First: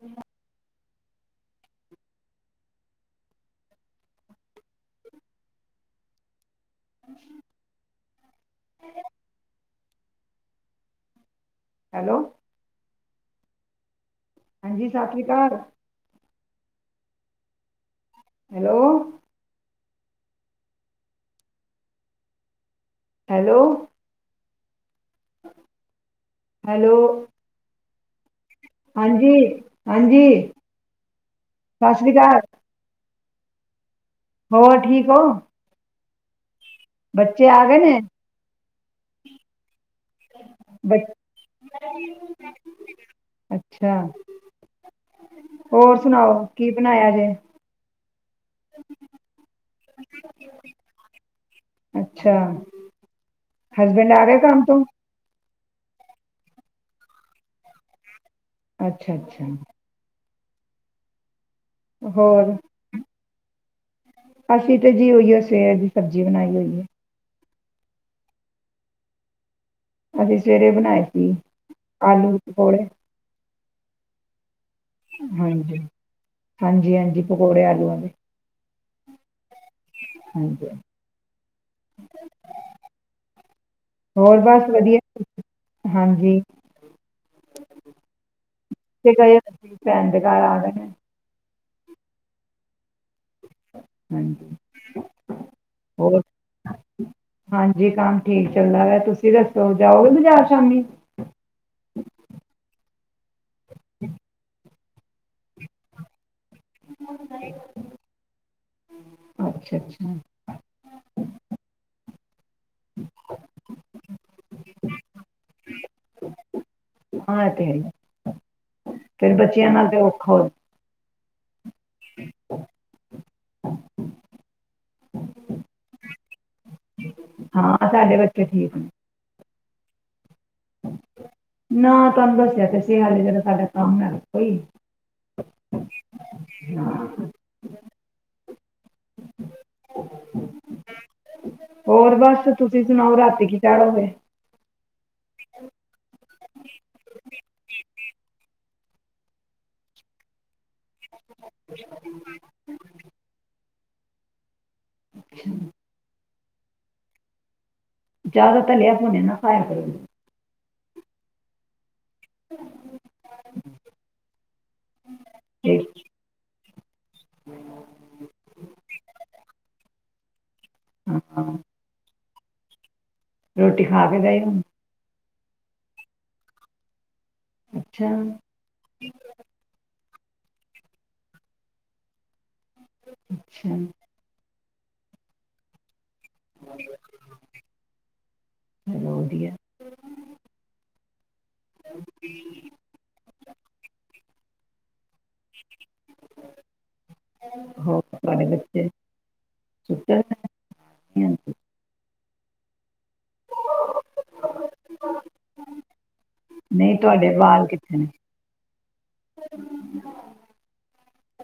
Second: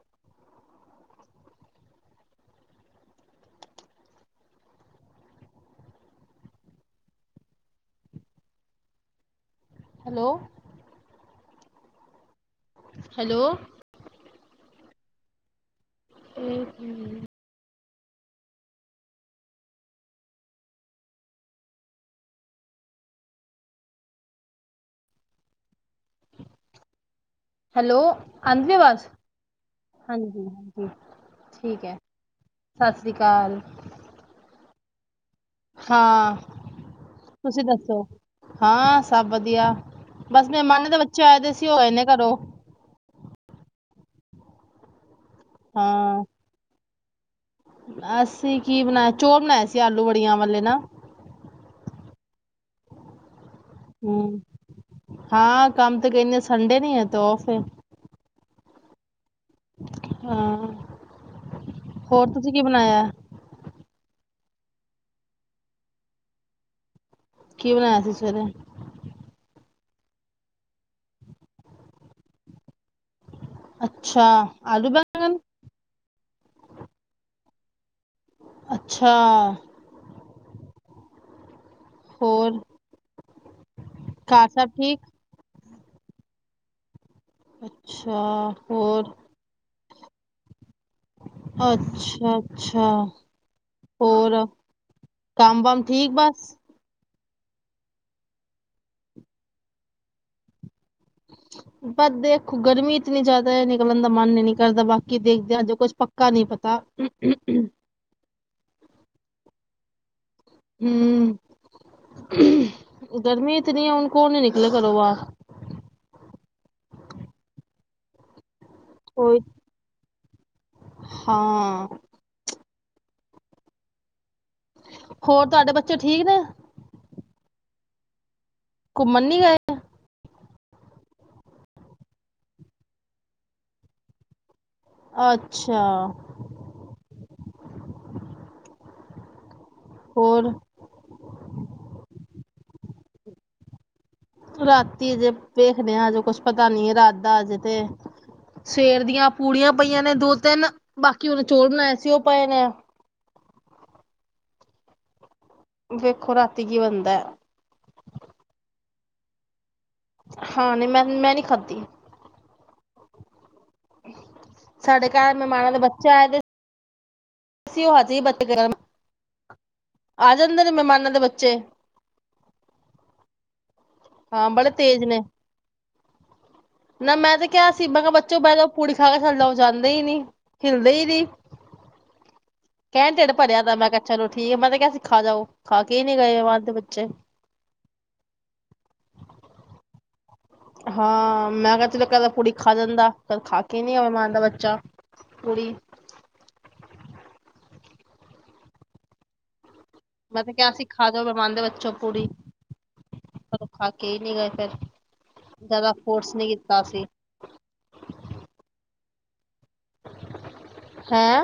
ਹ [inaudible] ਹਾਂਜੀ [inaudible] hello hello hello ਹਾਂਜੀ ਸਤਿ ਸ਼੍ਰੀ ਅਕਾਲ ਇੱਕ [unintelligible] ਹੈਲੋ। ਹੈਲੋ। ਹੈਲੋ। ਹੈਲੋ ਆਂਦੀ ਅਵਾਜ ਹਾਂਜੀ ਹਾਂ ਠੀਕ ਸਤਿ ਹੈ ਸ਼੍ਰੀ ਅਕਾਲ ਸਤਿ ਸ਼੍ਰੀ ਕਾਲ। ਹੋਰ ਠੀਕ ਹੋ। ਹਾਂ। ਬੱਚੇ ਤੁਸੀਂ ਆ ਗਏ ਨੇ ਦੱਸੋ ਹਾਂ ਸਭ ਵਧੀਆ ਬਸ ਮਹਿਮਾਨਾਂ ਦੇ ਬ ਬੱਚੇ ਆਏ ਦੇ ਸੀ, ਉਹ ਗਏ ਨੇ ਘਰੋਂ। ਅੱਛਾ। ਹੋਰ ਸੁਣਾਓ ਕੀ ਬਣਾਇਆ ਜੇ। ਅਸ ਅਸੀਂ ਕੀ ਬਣਾਇਆ ਚੋਲ ਬਣਾਏ ਸੀ ਆਲੂ ਬੜੀਆਂ ਵਾਲੇ ਨਾ। ਅੱਛਾ ਹਸਬੈਂਡ ਆ ਹਮ ਗਏ ਕੰਮ ਤੋਂ। ਹਾਂ ਕੰਮ ਤੇ ਗਏ ਨੀ ਸੰਡੇ ਨਹੀ ਏ ਤੇ ਔਫ ਏ। ਅੱਛਾ-ਅੱਛਾ। [inaudible] ਹਾਂ। ਹੋਰ ਤੁਸੀਂ ਕੀ ਬਣਾਇਆ। ਅਸੀਂ ਤੇ ਜੀ ਉਹੀਓ ਸਵੇਰ ਦੀ ਸਬਜ਼ੀ ਬਣਾਈ ਹੋਈਏ। ਕੀ ਬਾਣਿਆਂ ਸੀ ਸਵੇਰੇ। ਅਸੀਂ ਸਵੇਰੇ ਬਣਾਏ ਸੀ, ਆਲੂ ਪਕੌੜੇ। ਅੱਛਾ। ਆਲੂ ਬੈਂਗਨ। ਹਾਂਜੀ-ਹਾਂਜੀ, ਪਕੌੜੇ ਆਲੂਆਂ ਦੇ। ਅੱਛਾ। [unintelligible] ਹੋਰ ਹੋਰ ਘਰ ਸਭ ਬਸ ਵਧੀਆ ਠੀਕ। ਹਾਂਜੀ। ਅੱਛਾ ਤੇ ਹੋਰ ਗਏ ਭੈਣ ਦੇ ਘਰ ਆ ਗਏ ਨੇ। ਅੱਛਾ-ਅੱਛਾ। ਹੋਰ ਹਾਂਜੀ ਕੰਮ ਬਮ ਠੀਕ ਹੋਰ ਬਸ। ਹਾਂਜੀ ਕੰਮ ਠੀਕ ਚੱਲਦਾ ਵਾ ਤੁਸੀਂ ਦੱਸੋ ਜਾਓ ਗੇ ਬਾਜ਼ਾਰ ਸ਼ਾਮੀ। ਪਰ ਦੇਖੋ ਗਰਮੀ ਇਤਨੀ ਜ਼ਿਆਦਾ ਨਿਕਲਣ ਦਾ ਮਨ ਇ ਨੀ ਕਰਦਾ ਬਾਕ ਕਿ ਦੇਖਦੇ ਹਜੇ ਕੁੱਛ ਪੱਕ ਕਾ ਨਹੀਂ ਪਤਾ। ਅੱਛਾ-ਅੱਛਾ। ਹਮ ਗਰਮੀ ਇਤਨੀ ਆ ਹੁਣ ਕੌਣ ਨੀ ਨਿਕਲ ਘਰੋਂ ਬਾਹਰ। ਹਾਂ ਇਹ ਤੇ ਹੈ ਹੀ ਏ। ਫੇਰ ਕੋਈ ਬੱਚਿਆਂ ਨਾਲ ਤੇ ਹੋਰ ਹਾਂ। [inaudible] ਹੋਰ ਤੁਹਾਡੇ ਬੱਚੇ ਠੀਕ ਨੇ ਹਾਂ ਸਾਡੇ ਬੱਚੇ ਤੇ ਠੀਕ ਨੇ ਘੁੰਮਣ ਨੀ ਗਏ ਨਾ ਤੁਹਾਨੂੰ ਦੱਸਿਆ ਤੇ ਸਿਗਾ ਜਿੜਾ ਸਾਡਾ ਕੰਮ ਹੈਗਾ ਕੋਈ ਅੱਛਾ। ਹੋਰ ਹੋਰ ਬਸ ਤੁਸੀਂ ਸੁਣਾਓ ਰਾਤੀ ਕੀ ਚਾਡੋ ਗੇ ਰਾਤੀ ਹਜੇ ਵੇਖਦੇ ਆ ਹਜੇ ਕੁਛ ਪਤਾ ਨੀ ਏ ਰਾਤ ਦਾ ਹਜੇ ਤੇ ਸਵੇਰ ਦੀਆਂ ਪੂੜੀਆਂ ਪਈਆਂ ਨੇ ਦੋ ਤਿੰਨ ਬਾਕੀ ਹੁਣੇ ਚੋਲ ਬਣਾਏ ਸੀ ਉਹ ਪਏ ਨੇ [unintelligible] ਵੇਖੋ ਰਾਤੀ ਕੀ ਬਣਦਾ ਜ਼ਿਆਦਾ ਤਾਂ ਲਿਆ ਪਾਨੇ ਨਾ ਪਾਇਆ ਕਰੋ ਹਾਂ ਨਹੀਂ ਮੈਂ ਮੈਂ ਨੀ ਖਾਧੀ [unintelligible] ਸਾਡੇ ਘਰ ਮਹਿਮਾਨਾਂ ਤੇ ਦੇ ਬੱਚੇ ਆਏ ਦੇ ਤੁਸੀਂ ਓ ਹਜੀ ਬਦਗਰਮ ਅ ਜਾਂਦੇ ਨੇ ਮਹਿਮਾਨਾਂ ਦੇ ਬੱਚੇ ਹਾਂ ਰੋਟੀ ਖਾ ਕੇ ਗਏ ਹਾਂ ਹੁਣ ਬੜੇ ਤੇਜ਼ ਨੇ ਨਾ ਮੈਂ ਤੇ ਕਿਹਾ ਸੀ ਮੈਂ ਕਿਹਾ ਅੱਛਾ ਬੱਚੋਂ ਬਹਿ ਜਾਉ ਪੂੜ ਖਾ ਕੇ ਚੱਲੇ ਉਹ ਜਾਂਦੇ ਹੀ ਨੀ ਹਿਲ ਦੇ ਈ ਨੀ ਕਹਿਣ ਤੇਡ ਭਰਿਆ ਦਾ ਅੱਛਾ ਮੈਂ ਕਿਹਾ ਅੱਛਾ ਚਲੋ ਠੀਕ ਮਤ ਸੀ ਖਾ ਜਾਓ ਖਾ ਕੇ ਕਿ ਨੀ ਗਏ ਵਅਦ ਦੇ ਬੱਚੇ ਚਲੋ ਵਧੀਆ ਹਾਂ। ਮੈਂ ਕਿਹਾ ਚਲੋ ਇੱਕ ਅੱਧਾ ਪੁੜੀ ਖਾ ਜਾਂਦਾ ਕਦੇ ਖਾ ਕੇ ਨੀ ਆਵੇ ਮਨ ਦਾ ਬੱਚਾ ਪੁੜੀ ਹੋਰ ਤੁਹਾਡੇ ਬੱਚੇ ਸੁੱਤੇ ਮੈਂ ਹੋਏ ਤੇ ਕਿਆ ਸੀਂ ਖਾਜੋ ਨੇ? ਮਿਹਮਾਨ ਦੇ ਬੱਚੋਂ ਪੂਰੀ ਖਾ ਕੇ ਹੀ ਨਹੀਂ ਗਏ ਫੇਰ ਜਿਆਦਾ ਫੋਰਸ ਨੀ ਕੀਤਾ ਨਹੀਂ ਅਸੀਂ ਤੁਹਾਡੇ ਬਾਲ ਕਿੱਥੇ ਨੇ ਹੈਂ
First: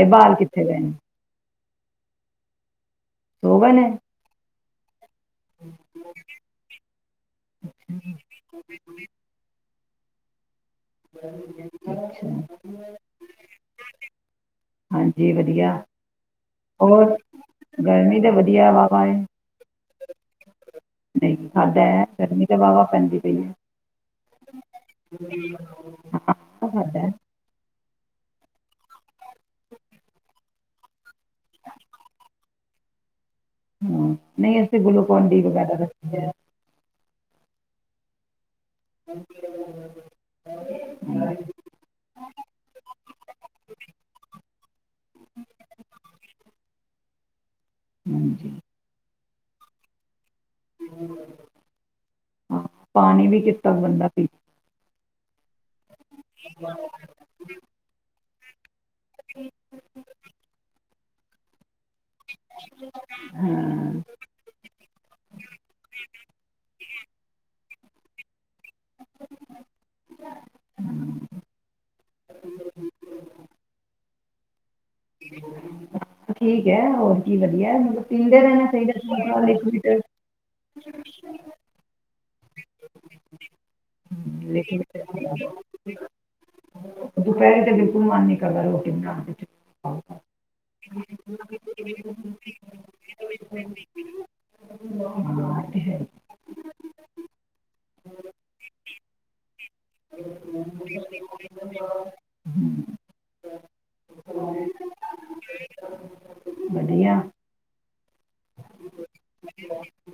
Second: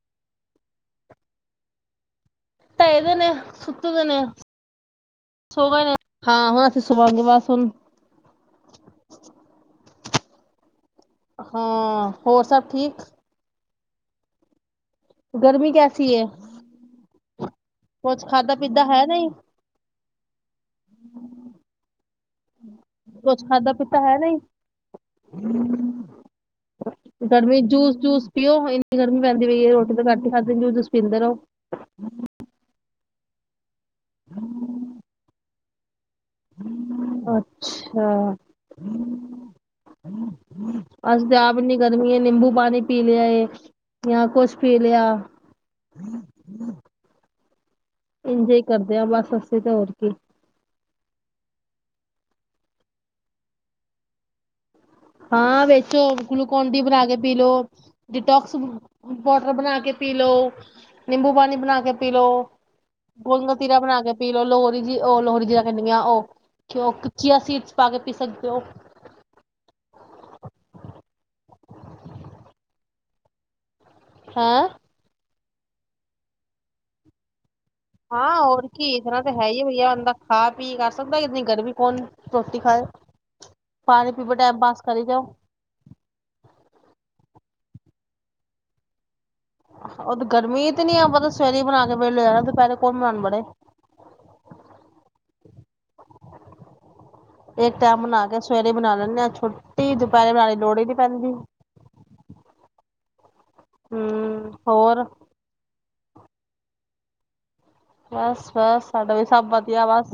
ਏ ਬਾਹਰ ਕਿੱਥੇ ਗਏ ਨ। ਪਏ ਦੇ ਨੇ, ਸੋ ਗਏ ਸੁਤੇ ਦੇ ਨੇ। ਸੋ ਗਏ ਨੇ, ਹਾਂ ਹੁਣ ਅਸੀਂ ਸੁਬਹ ਸੁਣਾਂਗੇ ਆਵਾਜ਼ ਹੁਣ। ਹਾਂ, ਅੱਛਾ ਹੋਰ ਸਭ ਠੀਕ। ਹਾਂਜੀ ਗਰਮੀ ਵਧੀਆ, ਕੈਸੀ ਹੈ ਹੋਰ ਗਰਮੀ ਕੁਛ ਤਾਂ ਖਾਧਾ ਵਧੀਆ ਪੀਤਾ ਵਾ ਹੈ ਪਾਏ ਨਹੀਂ ਨਹੀਂ ਖਾਡ ਖਾਦਾ ਹੈ, ਗਰਮੀ ਤੇ ਵਾਵਾ ਪੈਂਦੀ ਪਈ ਕੁਛ ਐ। ਖਾਧਾ ਪੀਤਾ ਹੈ ਨਹੀਂ ਗਰਮੀ ਜੂਸ ਜੂਸ ਪੀਓ ਇੰਨੀ ਗਰਮੀ ਪੈਂਦੀ ਪਈ ਏ, ਰੋਟੀ ਤੇ ਘੱਟ ਹੀ ਖਾਦੇ, ਜੂਸ ਪੀਂਦੇ ਰਹੋ। ਹੂ, ਨਹੀਂ ਅਸੀਂ ਤੇ ਗੁਲੂਕੋਨ ਡੀ ਵਗੈਰਾ ਦਾ ਜੈ ਅੱਛਾ ਅਸੀ ਤਾਂ ਆਪ ਵੀ ਇੰਨੀ ਗਰਮੀ ਏ, ਨਿੰਬੂ ਪਾਣੀ ਪੀ ਲਿਆ ਏ, ਜਾਂ ਕੁਛ ਪੀ ਲਿਆ। ਹਾਂਜੀ ਇੰਜੋ ਈ ਕਰਦੇ ਆ ਬਸ। ਇਧਾ ਹੋਰ ਕੀ। ਪਾਣੀ ਵੀ ਕੀਤਨਾ ਬੰਦਾ ਪੀ ਹਾਂ ਵਿੱਚ ਤੇ ਹੋਰ, ਗਲੂਕੋਨ ਡੀ ਬਣਾ ਕੇ ਪੀ ਲੋ। ਟੋਕਸ ਬੁੱਕ ਵਾਟਰ ਬਣਾ ਕੇ ਪੀ ਲੋ। ਨਿੰਬੂ ਪਾਣੀ ਬਣਾ ਕੇ ਪੀ ਲੋ, ਗੋਂਦ ਕਤੀਰਾ ਹਾਂ ਬਣਾ ਕੇ ਪੀ ਲੋ, ਲੋਹਰੀ ਜੀ ਉਹ ਲੋਹਰੀ ਜੀਰਾ ਕਹਿੰਦੀ ਪਇ ਆਂ, ਔਹ ਚਿਆ ਸੀਡਸ ਪਾ ਕੇ ਪੀ ਸਕਦੇ ਹੋ, ਪਾ ਹਮ [inaudible] ਹੈਂ ਠੀਕ ਹੈ, ਹੋਰ ਕੀ ਲ ਹਾਂ ਹੋਰ ਕੀ ਇਸ ਤਰ੍ਹਾਂ ਤਾਂ ਹੈ ਹੀ ਵਈਆ ਲਿਕੁਇਡ ਬੰਦਾ, ਖਾ ਪੀ ਕਰ ਸਕਦਾ ਇਤਨੀ ਗਰਮੀ ਕੌਣ ਰੋਟੀ ਖਾਔ, ਪਾਣੀ ਪੀ ਪੀ ਟਾਇਮ ਪਾਸ ਕਰੀ ਜਾਓ। ਲਿਕੁਇਡ ਦੁਪਹਿਰੇ ਬਿਲਕੁਲ ਮਨ ਨੀ ਕਰਦਾ ਰੋਟੀ ਬਣਾਂਨ ਤੇ। ਔ ਤੇ ਗਰਮੀ ਇਤਨੀ ਐ, ਆਪਾਂ ਤਾ ਸਵੇਰੇ ਹੀ ਬਣਾ ਕੇ ਵੇਲੇ ਹੋ ਜਾਏ, ਦੁਪਹਿਰੇ ਕੌਣ ਬਣਾਉਣ ਵੜੇ। ਹਾਂ, ਇਹ ਤੇ ਹੈ। ਇੱਕ ਟਾਇਮ ਬਣਾ ਕੇ, ਸਵੇਰੇ ਈ ਬਣਾ ਲੈਂਦੇ ਆ ਅਸੀ ਤੇ। ਹੁਣ [unintelligible] ਹਮ ਹੋਰ ਵਧੀਆ ਬਸ ਬਸ ਸਾਡਾ ਵੀ ਸਭ ਵਧੀਆ ਬਸ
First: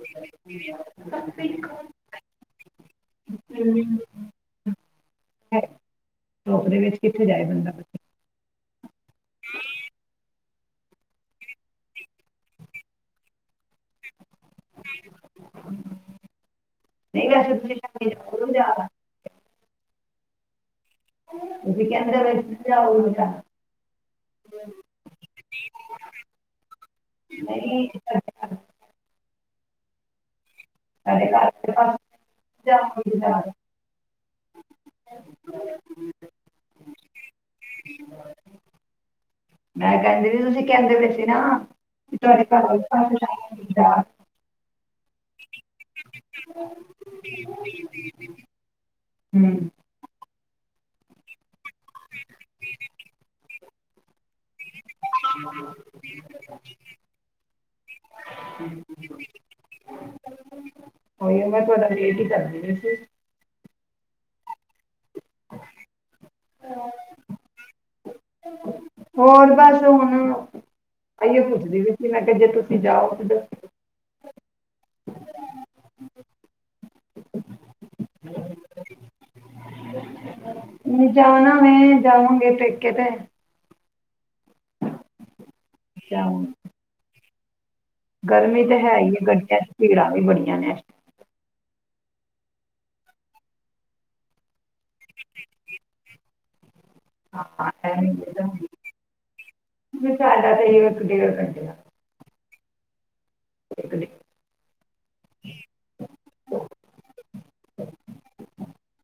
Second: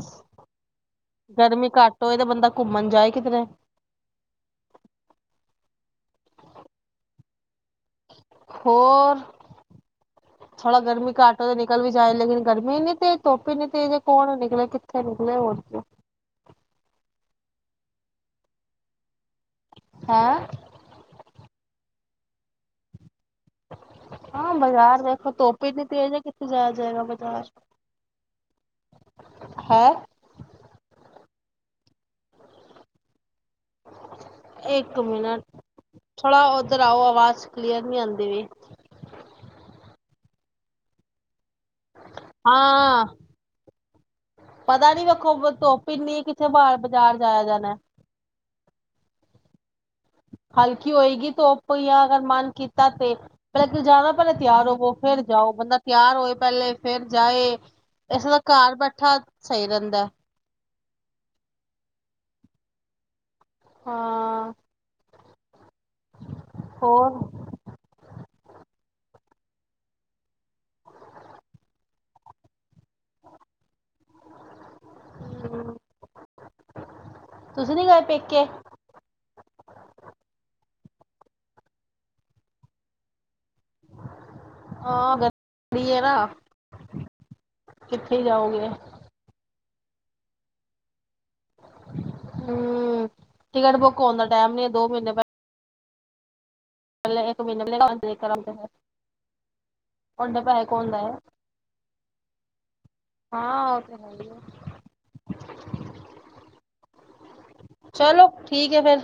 ਗਰਮੀ ਘੱਟ ਹੋਏ ਤੇ ਬੰਦਾ ਘੁੰਮਣ ਜਾਏ ਕਿਧਰੇ ਧੁੱਪ ਦੇ ਵਿੱਚ ਕਿੱਥੇ ਜਾਏ ਬੰਦਾ? ਹੋਰ ਹਮਮ। ਥੋੜਾ ਗਰਮੀ ਘਾਟ ਨਿਕਲ ਵੀ ਜਾਏ ਲੇਕਿਨ ਗਰਮੀ ਏਨੀ ਤੇਜ਼ ਧੁੱਪ ਏਨੀ ਤੇਜ਼ ਏ ਕੌਣ ਮੈਂ ਕਿੱਥੇ ਲਿਖਣਾ ਹੈ ਜਾ ਹੈਂ ਇਹ ਵੀ ਕਿਿੰ ਵ ਜਾ ਉ ਹਾਂ ਬਾਜ਼ਾਰ ਦੇਖੋ ਧੁੱਪ ਏਨੀ ਤੇਜ ਹੈ। ਕਿੱਥੇ ਜਾਇਆ ਜਾਏਗਾ ਬਜ਼ਾਰ? ਨਹੀਂ ਸਾਡੇ ਹੈਂ ਸਾਡੇ ਘਰ ਪਾਸ ਜਾ ਇੱਕ ਮਿੰਟ ਥੋੜਾ ਔਰ ਉਧਰ ਆਓ ਆਵਾਜ਼ ਕਲੀਅਰ ਨਹੀਂ ਆਂਦੀ ਪਈ। ਮੈਂ ਕਹਿੰਦੀ ਵੀ ਤੁਸੀਂ ਕਹਿੰਦੇ ਪਏ ਸੀ ਨਾ। ਕਿ ਤੁਹਾਡੇ ਘਰ ਦੇ ਹਾਂ। ਪਾਸ ਜਾਓ ਬੇਟਾ ਪਤਾ ਨੀ ਵੇਖੋ ਧੁੱਪ ਇੰਨੀ ਕਿੱਥੇ ਬਅਰ ਬਾਜ਼ਾਰ ਜਾਇਆ ਜਾਣਾ। ਹਮਮ ਹਲਕੀ ਹੋਏਗੀ ਤੋ ਕੋਈ ਮਨ ਕੀਤਾ ਤੇ [unintelligible] ਜਿਆਦਾ ਪੇਲਾ ਤਿਆਰ ਹੋਵੋ ਫਿਰ ਜਾਓ, ਬੰਦਾ ਤਿਆਰ ਹੋਏ ਪਹਿਲੇ, ਫਿਰ ਜਾਏ। ਇਸਦਾ ਘਰ ਬੈਠਾ ਸਹੀ ਰਹਿੰਦਾ। ਹੋਣੇ ਮੈਂ ਤੁਹਾਡਾ ਵਾਇਟ ਹੀ ਕਰਦੀ ਪਈ ਸੀ। ਹਾਂ ਹ [unintelligible] ਹੋਰ ਹੋਰ ਬਸ ਹੁਣ ਆਇਯੋ ਪੁੱਛਦੀ ਪਈ ਸੀ ਕਿ ਮੈਂ ਜੇ ਤੁਸੀਂ ਜਾਓ ਤੇ ਤੁਸੀ ਨੀਂ ਗਏ ਪੇਕੇ? ਨਹੀਂ, ਜਾਣਾ ਮੈਂ ਜਾਵਾਂਗੀ ਪੇਕੇ ਤੇ। ਹਾਂ ਗ [unintelligible] ਅੜਰਾ ਜਾਵਾਂ ਗਰਮੀ ਤਾਂ ਹੈ ਹੀ ਹੈ ਗੰਡਿਆ। ਭੀੜਾਂ ਤੇ ਬੜੀਆਂ ਨੇ। ਹਮਮ, ਟਿਕਟ ਬੁੱਕ ਹੋਣ ਦਾ ਟਾਈਮ ਨੀ ਹੈ ਦੋ ਮਹੀਨੇ ਤਕ। ਪਹਿਲੇ ਕਰਾਂਗੇ, ਈ ਓਡੇ ਪੈਸੇ ਕੌਣ ਦਏ ਵ ਹਾਂ, ਚਲੋ ਠੀਕ ਹੈ ਫਿਰ।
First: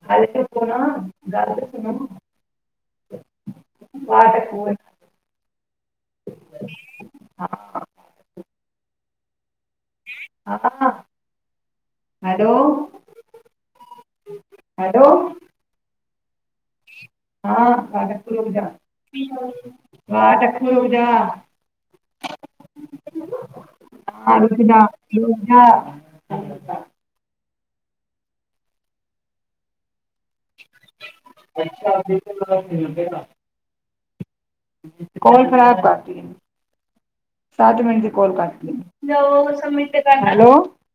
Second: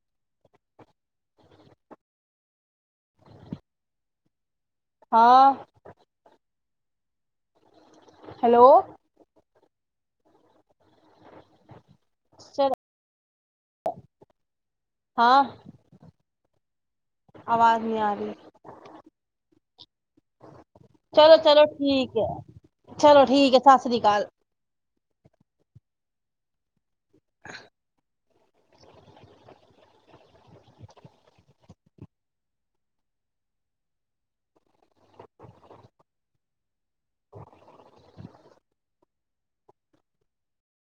[unintelligible] ਹਾਂ ਹਾਂ ਹੈਲੋ ਹਾਂ ਹੈਲੋ, ਹੈਲੋ। ਹਾਂ ਆਵਾਜ਼ ਨਹੀਂ ਆ ਰਹੀ ਹਾਂ, ਚਲੋ ਚਲੋ [unintelligible] ਠੀਕ ਹੈ ਚਲੋ ਠੀਕ ਹੈ ਸਤਿ ਸ੍ਰੀ ਅਕਾਲ ਇਹ [unintelligible] ਹ [unintelligible] ਅੱਛਾ [unintelligible] ਕਾਲ ਖਰਾਬ ਕਰਤੀ। ਸੱਤ ਮਿੰਟ ਕਾਲ ਕਟਤੀ। ਹੈਲੋ,